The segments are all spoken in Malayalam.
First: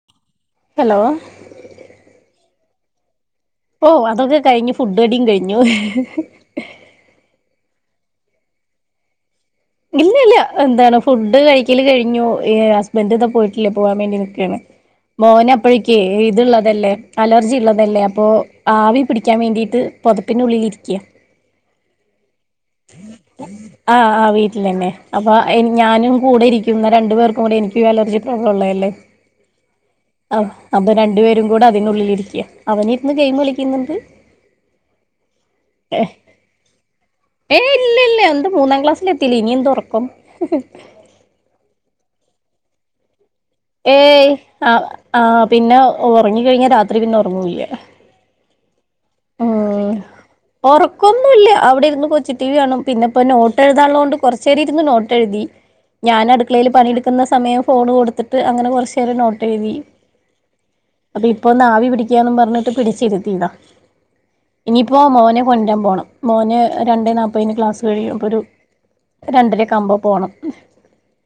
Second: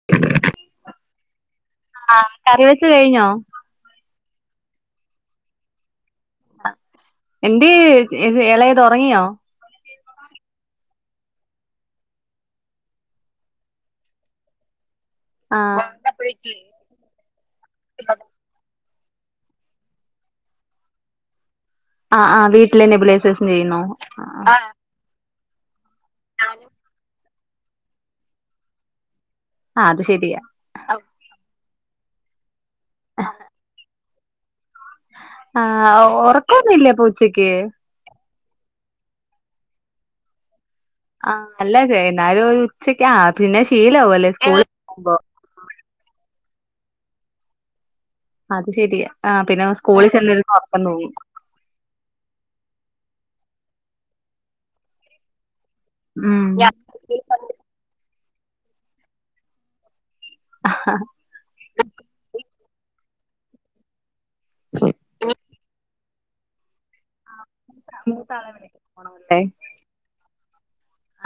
[unintelligible] ഹലോ ആ കറി വെച്ച് കഴിഞ്ഞോ. ഓ അതൊക്കെ കഴിഞ്ഞു. ഫുഡ് അടിയും കഴിഞ്ഞു. എന്തെ ഇളയത് ഉറങ്ങിയോ?. ഇല്ല ഇല്ല ല്ല എന്താണ് ഫുഡ് കഴിക്കല് കഴിഞ്ഞു ഹെ ഹസ്ബൻ്റ ഇതാ പോയിട്ടില്ല. പോവാൻ വേണ്ടി നിൽക്കണ് മോന് ആഹ് അപ്പോഴേക്ക് ഇത്ള്ളതല്ലേ അലർജി ഉള്ളതല്ലേ. അപ്പോ ആവി പിടിക്കാൻ വേണ്ടിയിട്ട് പോതപ്പിനുള്ളിൽരിക്കയ. ആ ആ വീട്ടില് നെബുലൈസേഷൻ ചെയ്യുന്നു. ആ നെ അപ്പൊ ഞാനും കൂടെ ഇരിക്കും ന്നാ രണ്ടു പേർക്കും കൂടി എനിക്കും അലർജി പ്രോബ്ലം ഉള്ളതല്ലേ. അത് ആ ശെരിയാ അപ്പൊ രണ്ടു പേരും കൂടെ അതിനുള്ളിൽയിരിക്കയാ. അവൻ ഇരുന്ന് ഗെയിം കളിക്കുന്നുണ്ട്. ആ ഉറക്കൊന്നില്ലേ പ്പ ഉച്ചക്ക്. ഏ ഇല്ല ഇല്ല എന്ത് മൂന്നാം ക്ലാസ്സിലെത്തിയിലെ ഇനി എന്ദ് ഉറക്കം. ആ നല്ല [unintelligible] എന്നാലും ഒരു ഉച്ചക്ക്, പിന്നെ ശീലവും ഏയ് ല്ലേ സ്കൂളിൽ ആ പോകുമ്പോ. ആ പിന്നെ ഉറങ്ങി കഴിഞ്ഞാൽ രാത്രി പിന്നെ ഉറങ്ങുല്ല. അത് ശെരിയാ ആ പിന്നെ അവൻ സ്കൂളിൽ ചെന്നിരുന്ന് ഉറക്കം തുങ്ങി ഇല്ലെ അവിടെ ഇര്ന്ന് കൊ ച്ചി ടി വി കാണും പിന്നെ ഇപ്പ നോട്ട് എഴുതാള്ളോണ്ട് കൊറച്ചേരം ഇര്ന്ന് നോട്ടെഴ്തി ഞാൻ ഉം അട്ക്കളേല് പണിയെടുക്കുന്ന സമയം ഫോണ് കൊടുത്തിട്ട് അങ്ങന കൊറച്ച് നേരം നോട്ട് എഴുതി ആ ഹാ ഇപ്പൊന്ന് ആവി പിടിക്കാന്ന് പറഞ്ഞിട്ട് പിടിച്ചിരുത്തീതാ ഇനിയിപ്പോ മോനെ കൊണ്ടുരാൻ പോണം മോന് രണ്ടെ നാൽപ്പതിന് ക്ലാസ്സ് കഴിയും അപ്പോ ഒരു മൂത്താളെ വിളിക്കാൻ രണ്ടരക്കെ ആകുമ്പോ പോണം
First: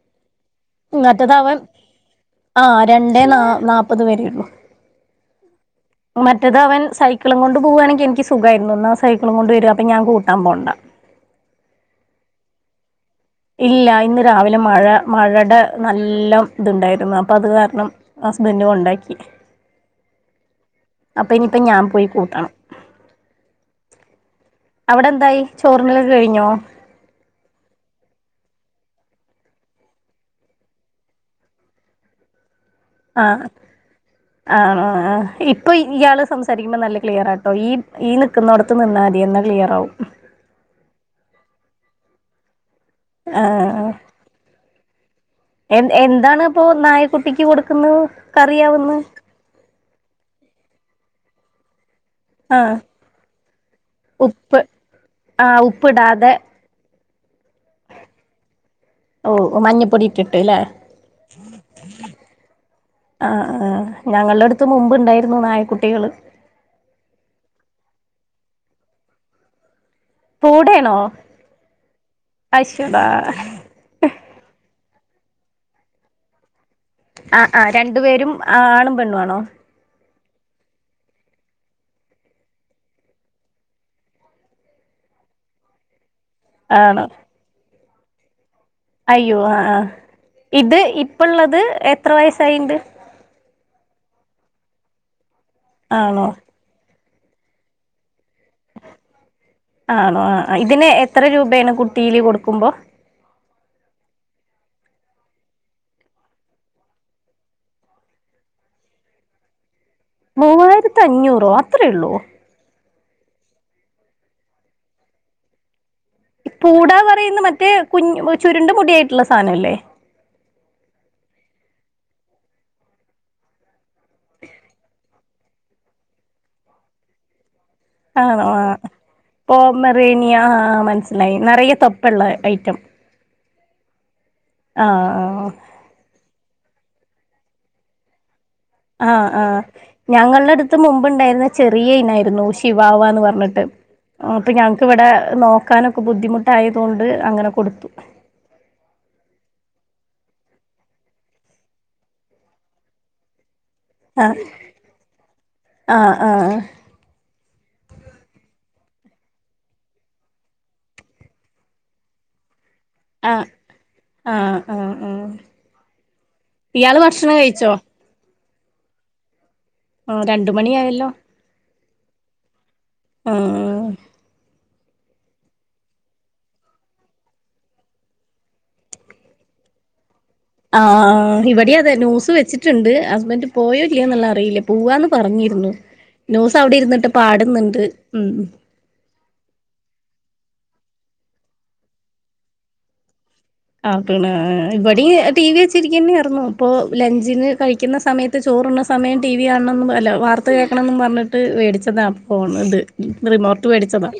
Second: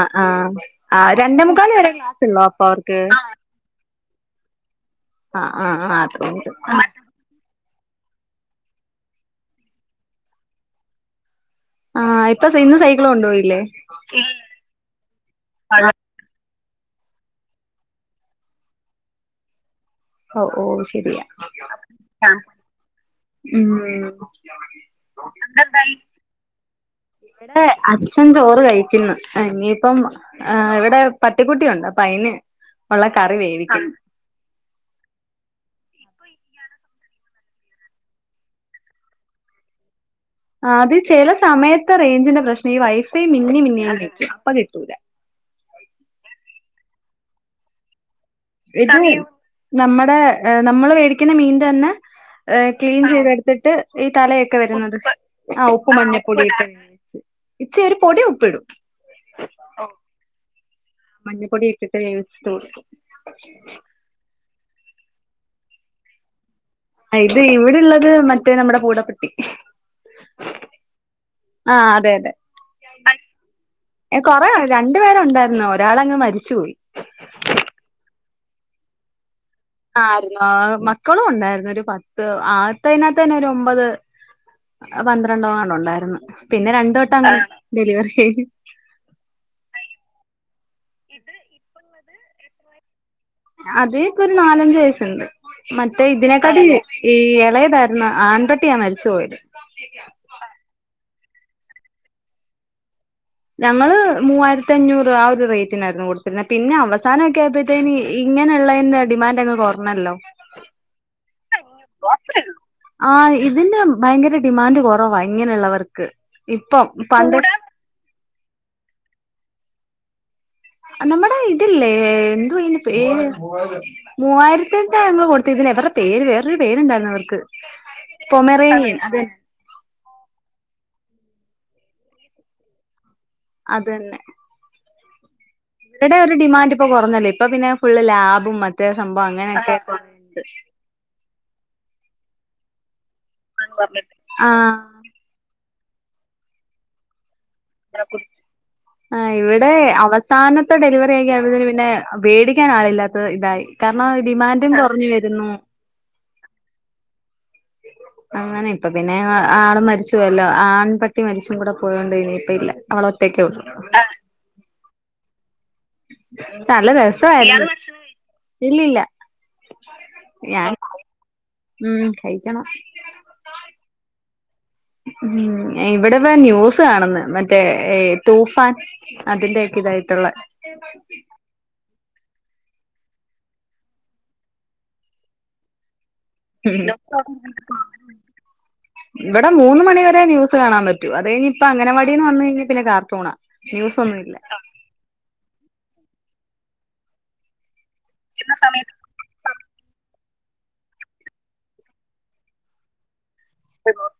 അ ആഹ് ആ മറ്റേത് രണ്ടേ അവൻ മുക്കാല് വരെ ക്ലാസ് ഉള്ളോ ആ അപ്പൊ അവർക്ക് രണ്ടേ ആഹ് നാ നാപ്പത് വരെയുള്ളൂ ആഹ് ആഹ് ആഹ് അത്രേ ഉണ്ട് ക്ക്ളും കൊണ്ട് പോവാണെങ്കി എനിക്ക് സുഖാരുന്നു ന്നാ സൈക്ക്ളും കൊണ്ട് വരാ അപ്പം ഞാൻ കൂട്ടാൻ പോണ്ട ആഹ് ഇപ്പൊ ഇന്ന് സൈക്കിള് കൊണ്ട്പോയി ഇല്ല ഇന്ന് രാവിലെ മഴ മഴേടെ നല്ലം ഇതുണ്ടായിരുന്നു അപ്പം അത് കാരണം ഹസ്ബൻഡ് കൊണ്ടാക്കി ഓ ഓ ശരിയാ അപ്പൊ ഇനിയിപ്പ ഞാൻ പോയി ആഹ് കൂട്ടണം ഉം ത്‌ന്നലൊക്കെ കഴിഞ്ഞോ? ഇവ്ടെ അച്ഛൻ ചോറ് കഴിക്കുന്നു. അ ഇനീപ്പം ആഹ്, ഇവടെ പട്ടിക്കുട്ടി ഒണ്ട്. അപ്പ അയ്ന് ഒള്ള കറി വേവിക്ക്ന്ന് ആഹ് ആഹ് ആഹ്, ഇപ്പ ഇ ഇയാള് സംസാരിക്കുമ്പം നല്ല ക്ലിയറാട്ടോ ഈപ് ഈന്ന് ക്കുന്നോടത്ത് നിന്നാതി. ന്നാ ക്ലിയറാവും [unintelligible] ആഹ്, അത് ചെല സമയത്ത് റേഞ്ചിന്റെ പ്രശ്നം ഈ വൈഫൈ മിന്നി മിന്നിയാ നിക്കണ. അപ്പ കിട്ടൂല. എൻ എന്താണ് ഇപ്പോ നായക്കുട്ടിക്ക് കൊടുക്കുന്ന? [unintelligible] മീനും നമ്മടെ ഏ നമ്മള് മേടിക്കുന്ന മീനിന്റെ തന്ന ഏഹ്, ആഹ് ക്ലീൻ ചെയ്തെടുത്തിട്ട് ഈ തലയൊക്കെ ഉപ്പ് വരുന്നത് ആഹ് ഉപ്പും മഞ്ഞപ്പൊടി ഇട്ട് അരച്ച് ഇച്ചി ഒരു പൊടി ഉപ്പിടും ഓ! മഞ്ഞപൊടി ഇട്ടിട്ട് ല്ലേ മഞ്ഞപ്പൊടി ഇട്ടിട്ട് വേവിച്ചിട്ടു കൊടുക്കും ഞങ്ങളടുത്ത് മുമ്പ് ഇണ്ടായിരുന്നു നായക്കുട്ടികള്. ആ, ഇത് ഇവിട്ള്ളത് മറ്റേ നമ്മടെ പൂടപ്പട്ടി പൂടേണോ? ആ അതെ അശ്ശോടാ. എ കൊറേ ഒ രണ്ടു പേരൊണ്ടായിരുന്നു. ഒരാളങ്ങ് മരിച്ചുപോയി ആ ആ രണ്ടു പേരും ആണും പെണ്ണു ആണോ ആരുന്നോ, മക്കളും ഒണ്ടാരുന്നു. ഒരു പത്ത് ആത്തേയ്നാത്ത് തന്നെ ഒരു ഒമ്പത്. അ പന്ത്രണ്ടോങ്ങാണ്ട് ഒണ്ടാര്ന്ന്. പിന്നെ രണ്ട് ആണ് വട്ടം [unintelligible] ഡെലിവറി അയ്യോ! ആ ആ. ഇത് ഇപ്പള്ളത് എത്ര വയസ്സായിണ്ട്? അത് ഇപ്പൊ ഒരു നാലഞ്ച് വയസ്സുണ്ട്. മറ്റേ ആണോ ഇതിനെക്കാട്ടീ ഈ എളേതാര്ന്ന ആൺപ ആ ആണോ ആ ആ. ഇതിന് എത്ര രൂപേണ് കുട്ടീല് കൊടുക്കുമ്പോ? ഞങ്ങള് മൂവായിരത്തി അഞ്ഞൂറ് ആ ഒരു റേറ്റിനാരുന്നു കൊടുത്തിരുന്നത്. പിന്നെ അവസാനം എക്കെ ആയപ്പയ് ത്തേന് ഇങ്ങനെ ഒള്ളയ്ന്റെ ഡിമാൻഡ് അങ്ങ് കൊറഞ്ഞല്ലോ മൂവായ്രത്തി അഞ്ഞൂറോ, അത്രേ ഒള്ളോ? ആ ഇതിന് ഭയങ്കര ഡിമാൻഡ് കൊറവാ ഇങ്ങനെ ഒള്ളവർക്ക്. പൂടാ ന്ന് പറയുന്ന മറ്റേ കുഞ്ഞ് ചുരുണ്ട മുടിയായിറ്റുള്ള സാനം അല്ലേ നമ്മടെ ഇത്‌ല്ലേ. എന്തുവാ ഇതിന് പേര്? മൂവായിരത്തി ഇട്ടാ ഞങ്ങള് കൊടുത്തിക്ക്ന്നേ ഇവരുടെ പേര് വേറൊരു പേരുണ്ടാരുന്നു അവർക്ക് ആണോ ആഹ്, പൊമറേനിയൻ അത് തന്നെ പോമെറേനിയ ആഹ് മനസ്സിലായി നെറയെ തൊപ്പൊള്ള ഐറ്റം അതന്നെ ആ ആ ഓ ഇവടെ ഒരു ഡിമാൻഡ് ഇപ്പൊ കൊറഞ്ഞല്ലേ. ഇപ്പ പിന്നെ ഫുള്ള് ലാബും മറ്റേ സംഭവം അങ്ങനെയൊക്കെ കുറേയുണ്ട് ഞങ്ങൾടടുത്ത് മുമ്പുണ്ടായിരുന്ന ചെറിയ ഇനാരുന്നു, ശിവാവാന്ന് പറഞ്ഞിട്ട് അപ്പൊ ആഹ് ഞങ്ങക്ക് ഇവടെ നോക്കാനൊക്കെ ബുദ്ധിമുട്ടായതുകൊണ്ട് അങ്ങനെ കൊടുത്തു. [unintelligible] ആഹ്, ഇവിടെ അവസാനത്തെ ഡെലിവറി ആ [unintelligible] പിന്നെ പേടിക്കാൻ ആളില്ലാത്ത ഇതായി. കാരണം ആഹ് ഡിമാന്റും കൊറഞ്ഞ് വരുന്നു. ആഹ് ആഹ് അ അങ്ങനെ ഇപ്പ പിന്നെ അ ആണ് മരിച്ചു പോയല്ലോ. ആൺ പട്ടി മരിച്ചും കൂടെ പോയോണ്ട് ഇനിയിപ്പയില്ല. ആളൊറ്റക്കെ ആഹ് ഉള്ളൂ [inaudible] ആഹ് ആഹ് ആഹ് നല്ല ഇയാള് രസ ഭക്ഷണം കഴിച്ചോ [unintelligible] ഇല്ലില്ല ആഹ്, ഞാൻ രണ്ട്മണിയായല്ലോ. ഉം, കൈക്കണം ഉം, ഉം ഉം, ഏ. ഇവിടിതാ ന്യൂസ് കാണന്ന് മറ്റേ തൂഫാൻ അതിന്റെയൊക്കെ ഇതായിട്ടുള്ള ആഹ് ഇവിടെ അതെ ന്യൂസ് വെച്ചിട്ടുണ്ട്. ഹസ്ബൻ്റ് പോയോ ഇല്ലയോ എന്നുള്ളറിയില്ല, പോവാന്ന് പറഞ്ഞിരുന്നു. ന്യൂസ് അവിടെ ഉം ഇരുന്നിട്ട് പാടന്നിണ്ട് ഉം ഉം. ഇവിടെ മൂന്ന് മണി വരെ ന്യൂസ് കാണാൻ പറ്റു. അത് കഴിഞ്ഞ ഇപ്പ അങ്ങനവാടിന്ന് വന്ന്‌ കഴിഞ്ഞാൽ പിന്നെ കാർട്ടൂണാ. ആഹ് പിന്നെ ന്യൂസൊന്നുല്ല ഇവിടെ ടി വി വെച്ചിരിക്കന്നെർന്നു. ഇപ്പൊ ലഞ്ചിന് കഴിക്കുന്ന സമയത്ത്, ത്ത് ചോറുണ്ണുന്ന സമയം. ടി വി കാണണോന്ന് അല്ല വാർത്ത കേൾക്കണന്ന് പറഞ്ഞിട്ട്, മേടിച്ചതാണ് ഫോണ് ഇത് റിമോർ ട്ട് മേടിച്ചതാ.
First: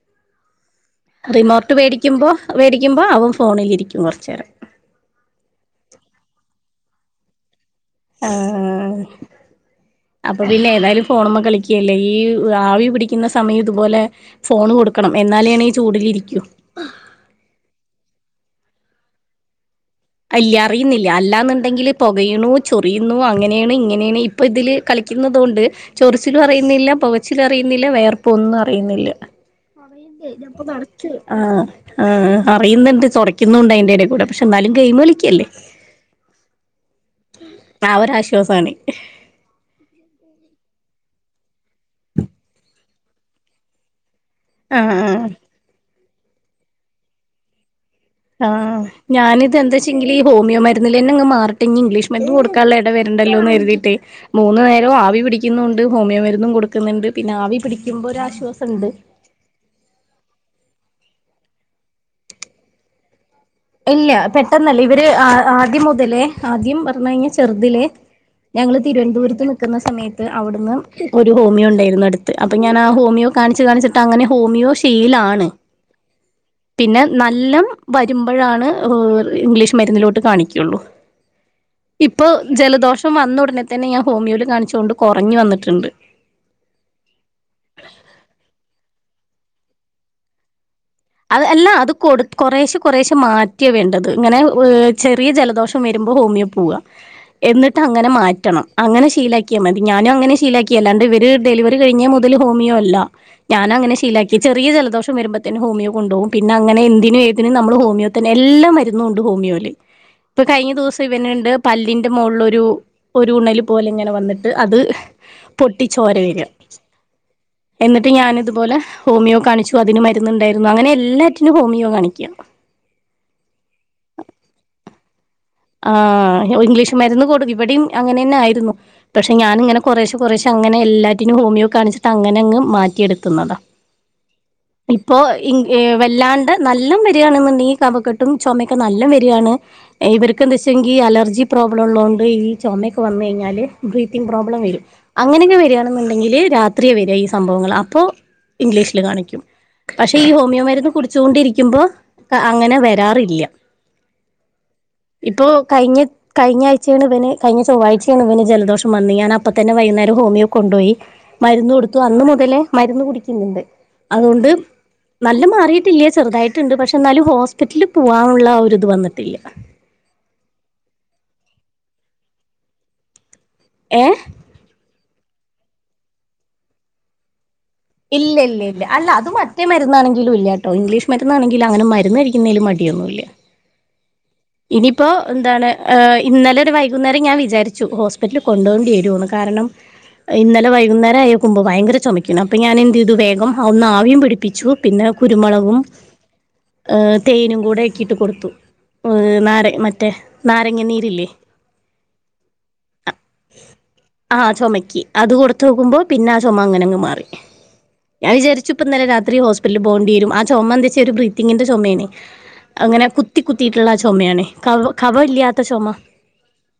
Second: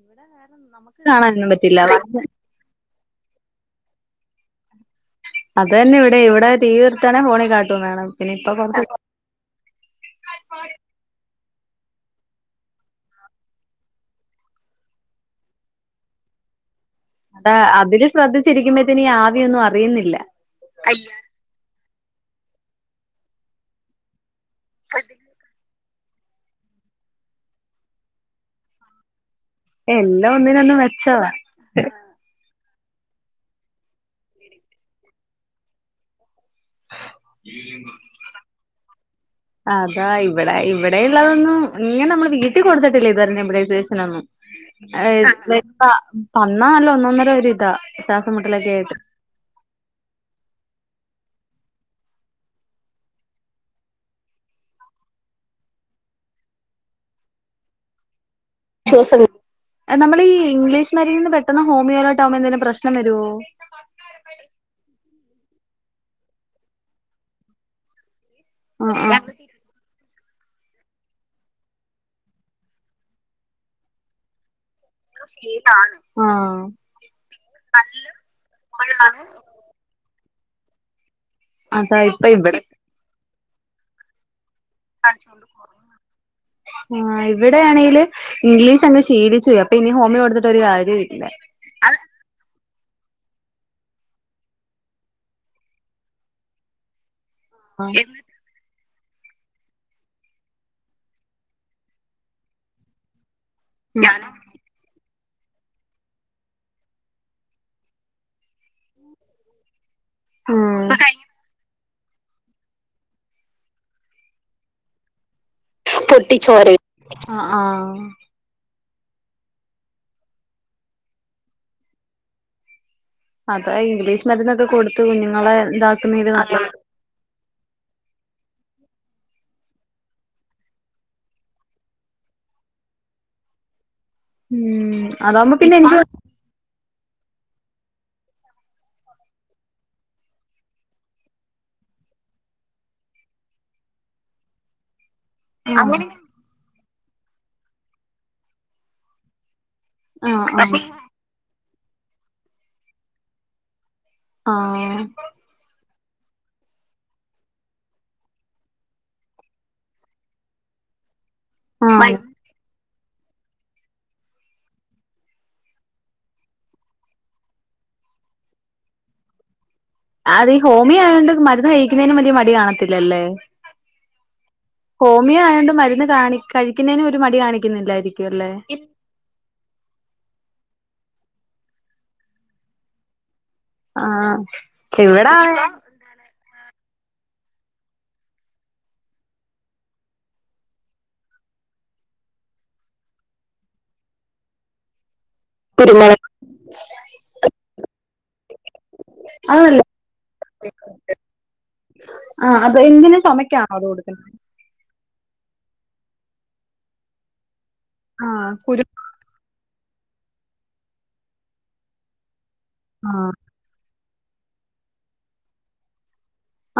ഇവിടെ വേറെ നമക്ക്, റിമോർട്ട് മേടിക്കുമ്പോൾ, മേടിക്കുമ്പോൾ അവൻ ഫോണിലിരിക്കും കൊറച്ചനേരം. അതന്നെ ഇവിടെയും. ഇവിടെ നിർത്താണേ ഫോണിൽ കാട്ടൂൺ വേണം. പിന്നെ ഇപ്പൊ കൊറച്ച് ആഹ് അപ്പൊ പിന്നെ ഏതായാലും ഫോണമ്മ കളിക്കല്ലേ. ഈ ആവി പിടിക്കുന്ന സമയം ഇതുപോലെ ഫോണ് കൊടുക്കണം. എന്നാലേ ഈ ചൂടിലിരിക്കൂ. അതാ അതില് ശ്രദ്ധിച്ചിരിക്കുമ്പോയത്തിന് ആവിയൊന്നും അറിയുന്നില്ല. ഇല്ല അറിയുന്നില്ല. അല്ലാന്നുണ്ടെങ്കിൽ പുകയണു ചൊറിയുന്നു അങ്ങനെണ് ഇങ്ങനെണ് ഇപ്പ ഇതില്, കളിക്കുന്നുതൊണ്ട്, ചോറിച്ചിലും അറിയുന്നില്ല. പൊകച്ചിലും അറിയുന്നില്ല. വേർപൊന്നും അറിയുന്നില്ല. എല്ലാം ഒന്നിനൊന്ന് [unintelligible] മെച്ചവാ ആഹ് ആഹ് അറിയുന്നുണ്ട്. തൊടയ്ക്കുന്നുണ്ട് അതിന്റെയടിൽ കൂടെ. പക്ഷെ എന്നാലും ഗെയിമകളിക്കല്ലേ. ആ ഒരാശ്വാസാണ് [inaudible] അതാ ഇവിടെ ഇവിടെയള്ളതൊന്നും ഇങ്ങനെ നമ്മള് വീട്ടിൽ കൊടുത്തിട്ടില്ല ഇതുവരെ നെബുലേസേഷനൊന്നും. ആഹ് ആഹ് [unintelligible] തന്നാ ഒന്നൊന്നര ഒരിതാ. ആഹ് ഞാനിത് എന്താച്ചെങ്കില്, ഈ ഹോമിയ മരുന്നിലങ്ങ മാറിട്ടെ ഇനി ഇംഗ്ലീഷ് മരുന്ന് കൊടുക്കാനുള്ള ഇട വരണ്ടല്ലോന്നരുതീട്ടെ. മൂന്നു നേരവും ആവി പിടിക്കുന്നുണ്ട്. ഹോമിയോ മരുന്നും കൊടുക്കുന്നുണ്ട്. പിന്നെ ആവി പിടിക്കുമ്പോൾ ഒരു ആശ്വാസം. [unintelligible] നമ്മളീ ഇംഗ്ലീഷ് മരുനീന്ന് പെട്ടന്ന്‌ ഹോമിയോ ലോട്ടാവുമ്പോന്തേങ്കിലും പ്രശ്നം വരുവോ? ഇല്ല പെട്ടെന്നല്ല. ഇവര് ആദ്യം മുതലേ ആദ്യം പറഞ്ഞ യഞ്ഞാൽ ചെറുതിലേ, ഞങ്ങള് ആ തിരുവന്തപുത്ത് നി ക്കുന്ന സമയത്ത്, അവിടുന്ന് ഒരു ഹോമിയോ ഒരു ഹോമിയോണ്ടായിരുന്നു അടുത്ത്. അപ്പൊ ഞാൻ ആ ഹോമിയോ കാണിച്ച് കാണിച്ചിട്ട് അങ്ങനെ ഹോമിയോ ഇഷ് ഫീലാണ്. ആ പിന്നെ നല്ലം വരും ആണ് ഇംഗ്ലീഷ് മരുന്നിലോട്ട് കാണിക്കുള്ളൂ. ആ അതാ ഇപ്പോ ഇപ്പൊ ഇവിടെ ജലദോഷ ഷം വന്നുടന തന്നെ ഞാ ഹോമിയോല് കാണിച്ചോണ്ട്, കുറഞ്ഞു കാണിച്ചോണ്ട് വന്നിട്ടുണ്ട് [unintelligible] ആഹ് ഇവിടെയാണെങ്കില് ഇംഗ്ലീഷ് അങ്ങ് ശീലിച്ചു പോയി. അപ്പൊ ഇനി ഹോമി കൊടുത്തിട്ട് ഒരു കാര്യല്ല. അത് എല്ലാ അത് കൊടു കുറേശ കുറേശ മാറ്റിയാണ് വേണ്ടത്. ഇങ്ങനെ ചെറിയ ജലദോഷം വരുമ്പോൾ ഹോമിയോ പോവ. എന്നിട്ട് ആ അങ്ങനെ മാറ്റണം. അങ്ങനെ ശീലാക്കിയാ മതി. ഞാനും അങ്ങനെ ശീലാക്കിയല്ലാണ്ട്, ഇവര് ഡെലിവറി കഴിഞ്ഞ മുതൽ ഹോമിയോ അല്ല. ഞാനങ്ങനെ ശീലാക്കി. ചെറിയ ജലദോഷം വരുമ്പോത്തിനും ഹോമിയോ, കൊണ്ടോകും. പിന്നെ അങ്ങനെ എന്തിനും ഏതിനും നമ്മള് ഹോമിയോത്തന്നെ, എല്ലാം മരുന്നും ഉണ്ട് ഹോമിയോല്. ഇപ്പൊ കഴിഞ്ഞ ഉം ദിവസം ഇവനുണ്ട് പല്ലിൻ ന്റെ മോളില് ഒരു ഉണല് പോലെ ഇങ്ങനെ വന്നിട്ട് അത്, പൊട്ടിച്ചോര വര്യ. ആ ആ എന്നിട്ട് ഞാൻ ഇതുപോലെ, ഹോമിയോ കാണിച്ചു. അതിന് മരുന്നുണ്ടായിരുന്നു. അങ്ങനെ എല്ലാറ്റിനും ഹോമിയോ കാണിക്ക. അതാ ഇംഗ്ലീഷ് മരുന്നൊക്കെ കൊടുത് കുഞ്ഞുങ്ങളെ, ഇതാക്കുന്നത് ആഹ നല്ലത് ഇംഗ്ലീഷ് മരുന്ന് കൊടു ഇവിടിം അങ്ങനെ തന്നെ ആയിരുന്നു. പക്ഷെ ഞാനിങ്ങനെ, കുറേശ കുറേശ അങ്ങനെ എല്ലാറ്റിനും ഹോമിയോ കാണിച്ചിട്ട് അങ്ങനെങ് മാറ്റിയെടുക്കുന്നതാ. ഉം ഇപ്പോ അതാവുമ്പോ പിന്നെ ഇങ് എനിക്ക് വല്ലാണ്ട്, നല്ലം വരികയാണെന്നു ണ്ടെങ്കിൽ കഫക്കെട്ടും ചുമൊക്കെ നല്ലം വരികയാണ്. ഇവര് ക്ക് എന്ത് വെച്ചെങ്കിൽ, അലർജി പ്രോബ്ലം ഉള്ളതോണ്ട് ചുമക്കെ വന്നു കഴിഞ്ഞാല്, ബ്രിത്തിങ് പ്രോബ്ലം വരും. അങ്ങനെങ്ങനെ ആ വരികയാണെന്നുണ്ടെങ്കില് രാത്രിയെ വരിക ഈ സംഭവങ്ങൾ. അപ്പോ ഇംഗ്ലീഷില് കാണിക്കും. പക്ഷെ ഈ ഹോമിയോ ആ മരുന്ന് കുടിച്ചോണ്ടിരിക്കിമ്പോ, ക അങ്ങനെ വരാറില്ല. ആഹ ഇപ്പോ കഴിഞ്ഞ കഴിഞ്ഞ ആഴ്ചയാണ് ഇവന് കഴിഞ്ഞ ചൊവ്വാഴ്ചയാണ് ഇവന് ജലദഷം വന്ന് ഞാൻ അപ്പ തന്നെ വൈകുന്നരം ഹോമിയോ കൊണ്ടോയി മരുന്ന് ആ കൊടുത്തു ആ അന്ന് മുതലേ മരുന്ന് കുടിക്കുന്നുണ്ട് അതോണ്ട് നല്ല മാറിയിട്ടില്ലേ ചെറുതായിട്ട്ണ്ട് പക്ഷെ എന്നാലും ഹോസ്പിറ്റലിൽ പോകാനുള്ളരി ഇത് വന്നിട്ടില്ല അത് ഈ ഹോമി ആയൊണ്ട് മരുന്ന് കഴിക്കുന്നതിനും വലിയ മടി കാണത്തില്ലല്ലേ ഏഹ ഹോമിയോ ആതുകൊണ്ട് മരുന്ന് കാണ കഴിക്കുന്നതിനും ഒരു മടി കാണി ഇല്ല ഇല്ല ഇല്ല അല്ല അത് മതി മരുന്നാണെങ്കില ഇല്ല കേട്ടോ ഇംഗ്ലീഷ് മരുന്നാണെങ്കിൽ അങ്ങനെ മര്ന്ന് കരിക്കുന്നതിും മടിയന്നുല്ല്യ ആഹ ഇനിപ്പോ എന്താണ് ഇന്നലെരു വൈകുന്നേരം ഞാൻ വിചാരിച്ചു ഹോസ്പിറ്റലിൽ കൊണ്ടോണ്ടി വരോന്ന് കാരണം ഇന്നലെ വൈകുന്നേരം ആയക്കുമ്പോ ഭയങ്കര ചുമക്കുണു അപ്പൊ ഞാൻ എന്തു ഇതു വേഗം ഒന്ന് ആവിയം പിടിപ്പിച്ചു പിന്നെ കുരുമുളകും തേനും കൂടെക്കിട്ട് കൊടുത്തു നാര അതല്ല മറ്റേ നാരങ്ങ നീരില്ലേ ആ് അത് എന്തിന് ചുമമക്കാണോ അതോ കൊടുക്കുന്നത് ആ ചുമയ്ക്ക് അത് കൊടുത്ത നോക്കുമ്പോ പിന്നെ ആ ചുമ അങ്ങനെ അങ് മാറി ഞാൻ ആഹ് വിചരിച്ചു കുരു ഇപ്പോ ഇന്നെലെ രാത്രി ഹോസ്പിറ്റലിൽ പോവേണ്ടി വരും ആ ചുമ എന്തെച്ച ഒരു ബ്രീത്തിങ്ങിന്റെ ചുമേണെ അങ്ങനെ ആഹ് കുത്തി കുത്തിയിട്ടുള്ള ആ ചുമയാണ് ക കവ ഇല്ലാത്ത ചുമ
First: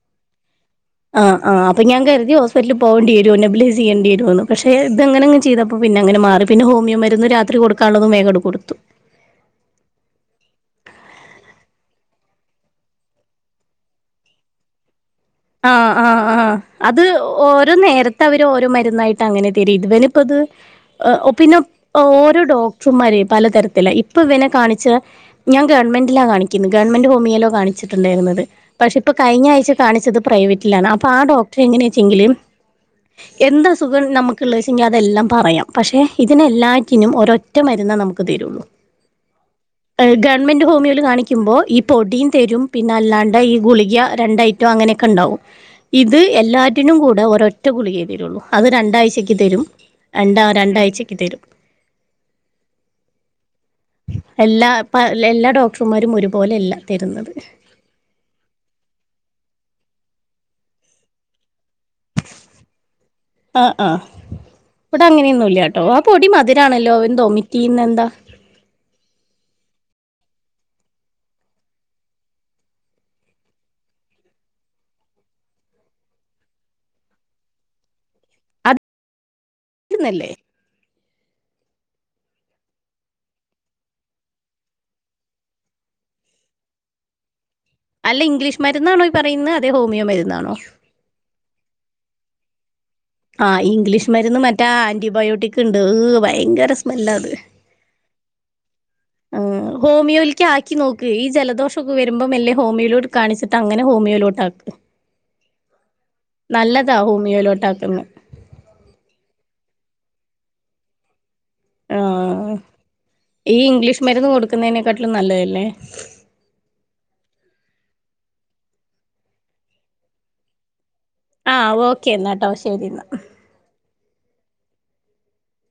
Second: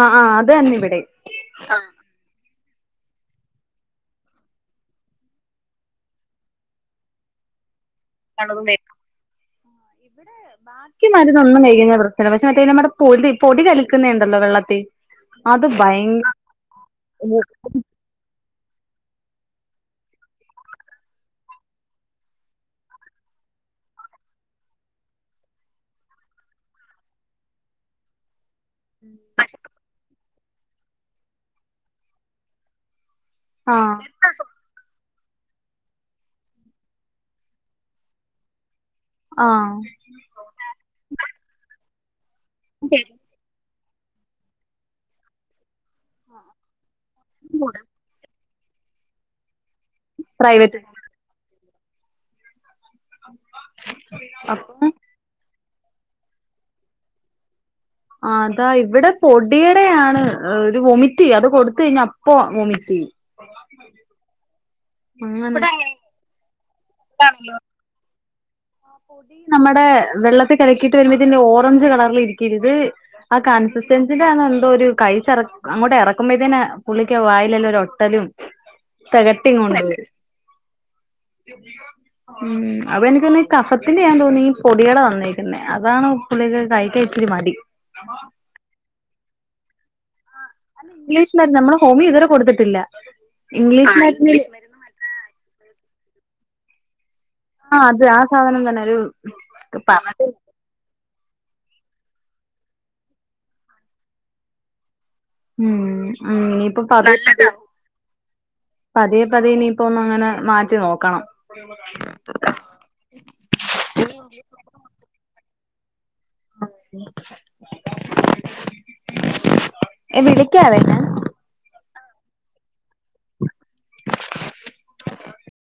ആ ആ അത്തന്നെ ഇവിടെ ആ ആഹാ അപ്പോ ഞാൻ കരുതി ഹോസ്പിറ്റിൽ പോവേണ്ടിവരോ നബിലൈസ് ചെയ്യേണ്ട വരുമന്ന് പക്ഷെ ഇതങ്ങനെങ് ചെയ്താപ്പോ അപ്പ പിന്നെങ്ങനെ മാറി പിന്ന ഹോമിയോ മരുന്ന് രാത്രി കൊടുക്കാനുള്ളതുംവേ [unintelligible] ബാക്കി മരന്ന്ന്നും കഴകുന്ന പ്രശ്നംല്ല്യ പക്ഷെ മറ്റേ നമ്മടെ പൊ പൊടി കലിക്കുന്നേണ്ടല്ലോ വെള്ളത്തിൽ ആഹ ആഹ ആഹ അത് ഓരോ നേര് ത് ഓരോ മരുന്നായിട്ട് അങ്ങനെ തരേക്കും ഇവാനിപ്പത് പിന്നെ ഓരോ ഡോക്ടർമാര പലതരത്തില ഇപ്പൊ ഇവനെ കാണിച്ച ഞാൻ ഗവൺമെന്റിലാ കാണിക്കുന്നു ഗവൺമെന്റ് ഹോമിയല്ലോ കാണിച്ചിട്ടണ്ടായിരുന്നത് പക്ഷെ ഇപ്പോ കഴിഞ്ഞ ആഴ്ച കാണിച്ചത് പ്രൈവറ്റിലാണ് അപ്പൾ ആ ഡോക്ടറെ എങ്ങനെയ വെച്ചെങ്കില് എന്താ ആഹ് സുഖം നമുക്കള്ളെ ന്താവെച്ച പറയാം പക്ഷെ ഇതിനെല്ലാറ്റിനും ഒരൊറ്റ മരുന്ന നമുക്ക് തരുള്ളൂ ആഹ ഗവൺമെൻറ് ഹോമുകൾ കാണിക്കുമ്പോൾ ഈ പൊട്ടീൻ തരും പിന്നെ അല്ലാണ്ട് ഈ ഗുളിക രണ്ട ഐറ്റം അങ്ങനെ ഉണ്ടാവും ഇത് എല്ലാറ്റിനും കൂടെ ഒരൊറ്റ ഗുളിക തരുള്ളൂ അത് രണ്ടാഴ്ചക്ക് തരും രണ്ട പ്രൈവറ്റ് രണ്ടാഴ്ചക്ക് തരും എല്ലാ അപ്പം എല്ലാ ഡോക്ടർമാരും ഒരുപോലെല്ല തരുന്നത് ആ അതാ ഇവിടെ പൊടിയടെയാണ് ഒരു വൊമിറ്റ് ചെയ്യ അത് കൊടുത്ത കഴിഞ്ഞാ അപ്പ വൊമിറ്റ് ചെയ്യും ആഹ് ആഹ് ഇവിടെ ചെയ്യും അങ്ങനെയൊന്നുംല്ല കേട്ടോ അങ്ങനെ ആ പൊടി മധുരാണല്ലോ അവൻ തോമിറ്റ ചെയന്ന് എന്താ ടി നമ്മടെ വെള്ളത്തി കലക്കിട്ട് വരുമ്പോ ഇതിന്റെ ഓറഞ്ച് കളറൽ ഇരിക്കരുത് ആ കൺസിസ്റ്റൻസിയിലാണ് എന്തോ ഒരു കൈ ചറ അങ്ങോട്ട് ഇറക്കുമ്പോഴ ഇേനെ പുുള്ളിക്ക വായലല്ലോ ഒ ഒട്ടലും അത് തകട്ടിണ മരുന്നല്ലേ ഉം അപ്പ എനക്കന്ന [unintelligible] കഫത്തിന്റെ ഞാൻ തോന്നി പൊടിയടെ വന്നിരിക്കുന്നെ അതാണ് ഉപ്പുള്ളിക്ക് കൈ ക ഇറ്റിരി മതി അല്ല ഇംഗ്ലീഷ് മരുന്നാണോ ഈ പറയുന്നത് അതെ ഹോമിയോ മരുന്നാണോ ഇംഗ്ലീഷ്മാർ നമ്മ ഹോി ഇതുവരെ കൊടുത്തിട്ടില്ല ആഹ് ഇംഗ്ലീഷ് മരുന്ന് മറ്റേ ആന്റിബയോട്ടിക്ക് ഉണ്ട് ഭയങ്കര സ്മെല്ലാ അത് ആഹ അത് ആ സാധനം തന്നെ ഒരു ഉ പറ ഹോമിയോേക്ക് ആ ക്കി നോക്ക് ഈ ജലദോഷം ഒക്കെ വരുമ്പം മല്ലെ ഹോമിയോലോട്ട് കാണിച്ചിട്ട് അനെ ഹോമിയോലോട്ട് ആക്ക് ഉം ഉ ഇപ്പൊ നല്ലതാ പറ ഹോമിയോയിലോട്ടാക്കുന്നെ പതിയെ പതിയെ ഇനിയിപ്പ ഒന്ന് അങ്ങനെ മാറ്റി നോക്കണം ആഹ് ഈ ഇംഗ്ലീഷ് മരുന്ന് കൊടുക്കുന്നതിനെക്കാട്ടിലും നല്ലതല്ലേ എവിളിക്കാ വേന്ന് ആഹ്ഓക്കൊ അന്നാട്ടോ ശരി എന്ന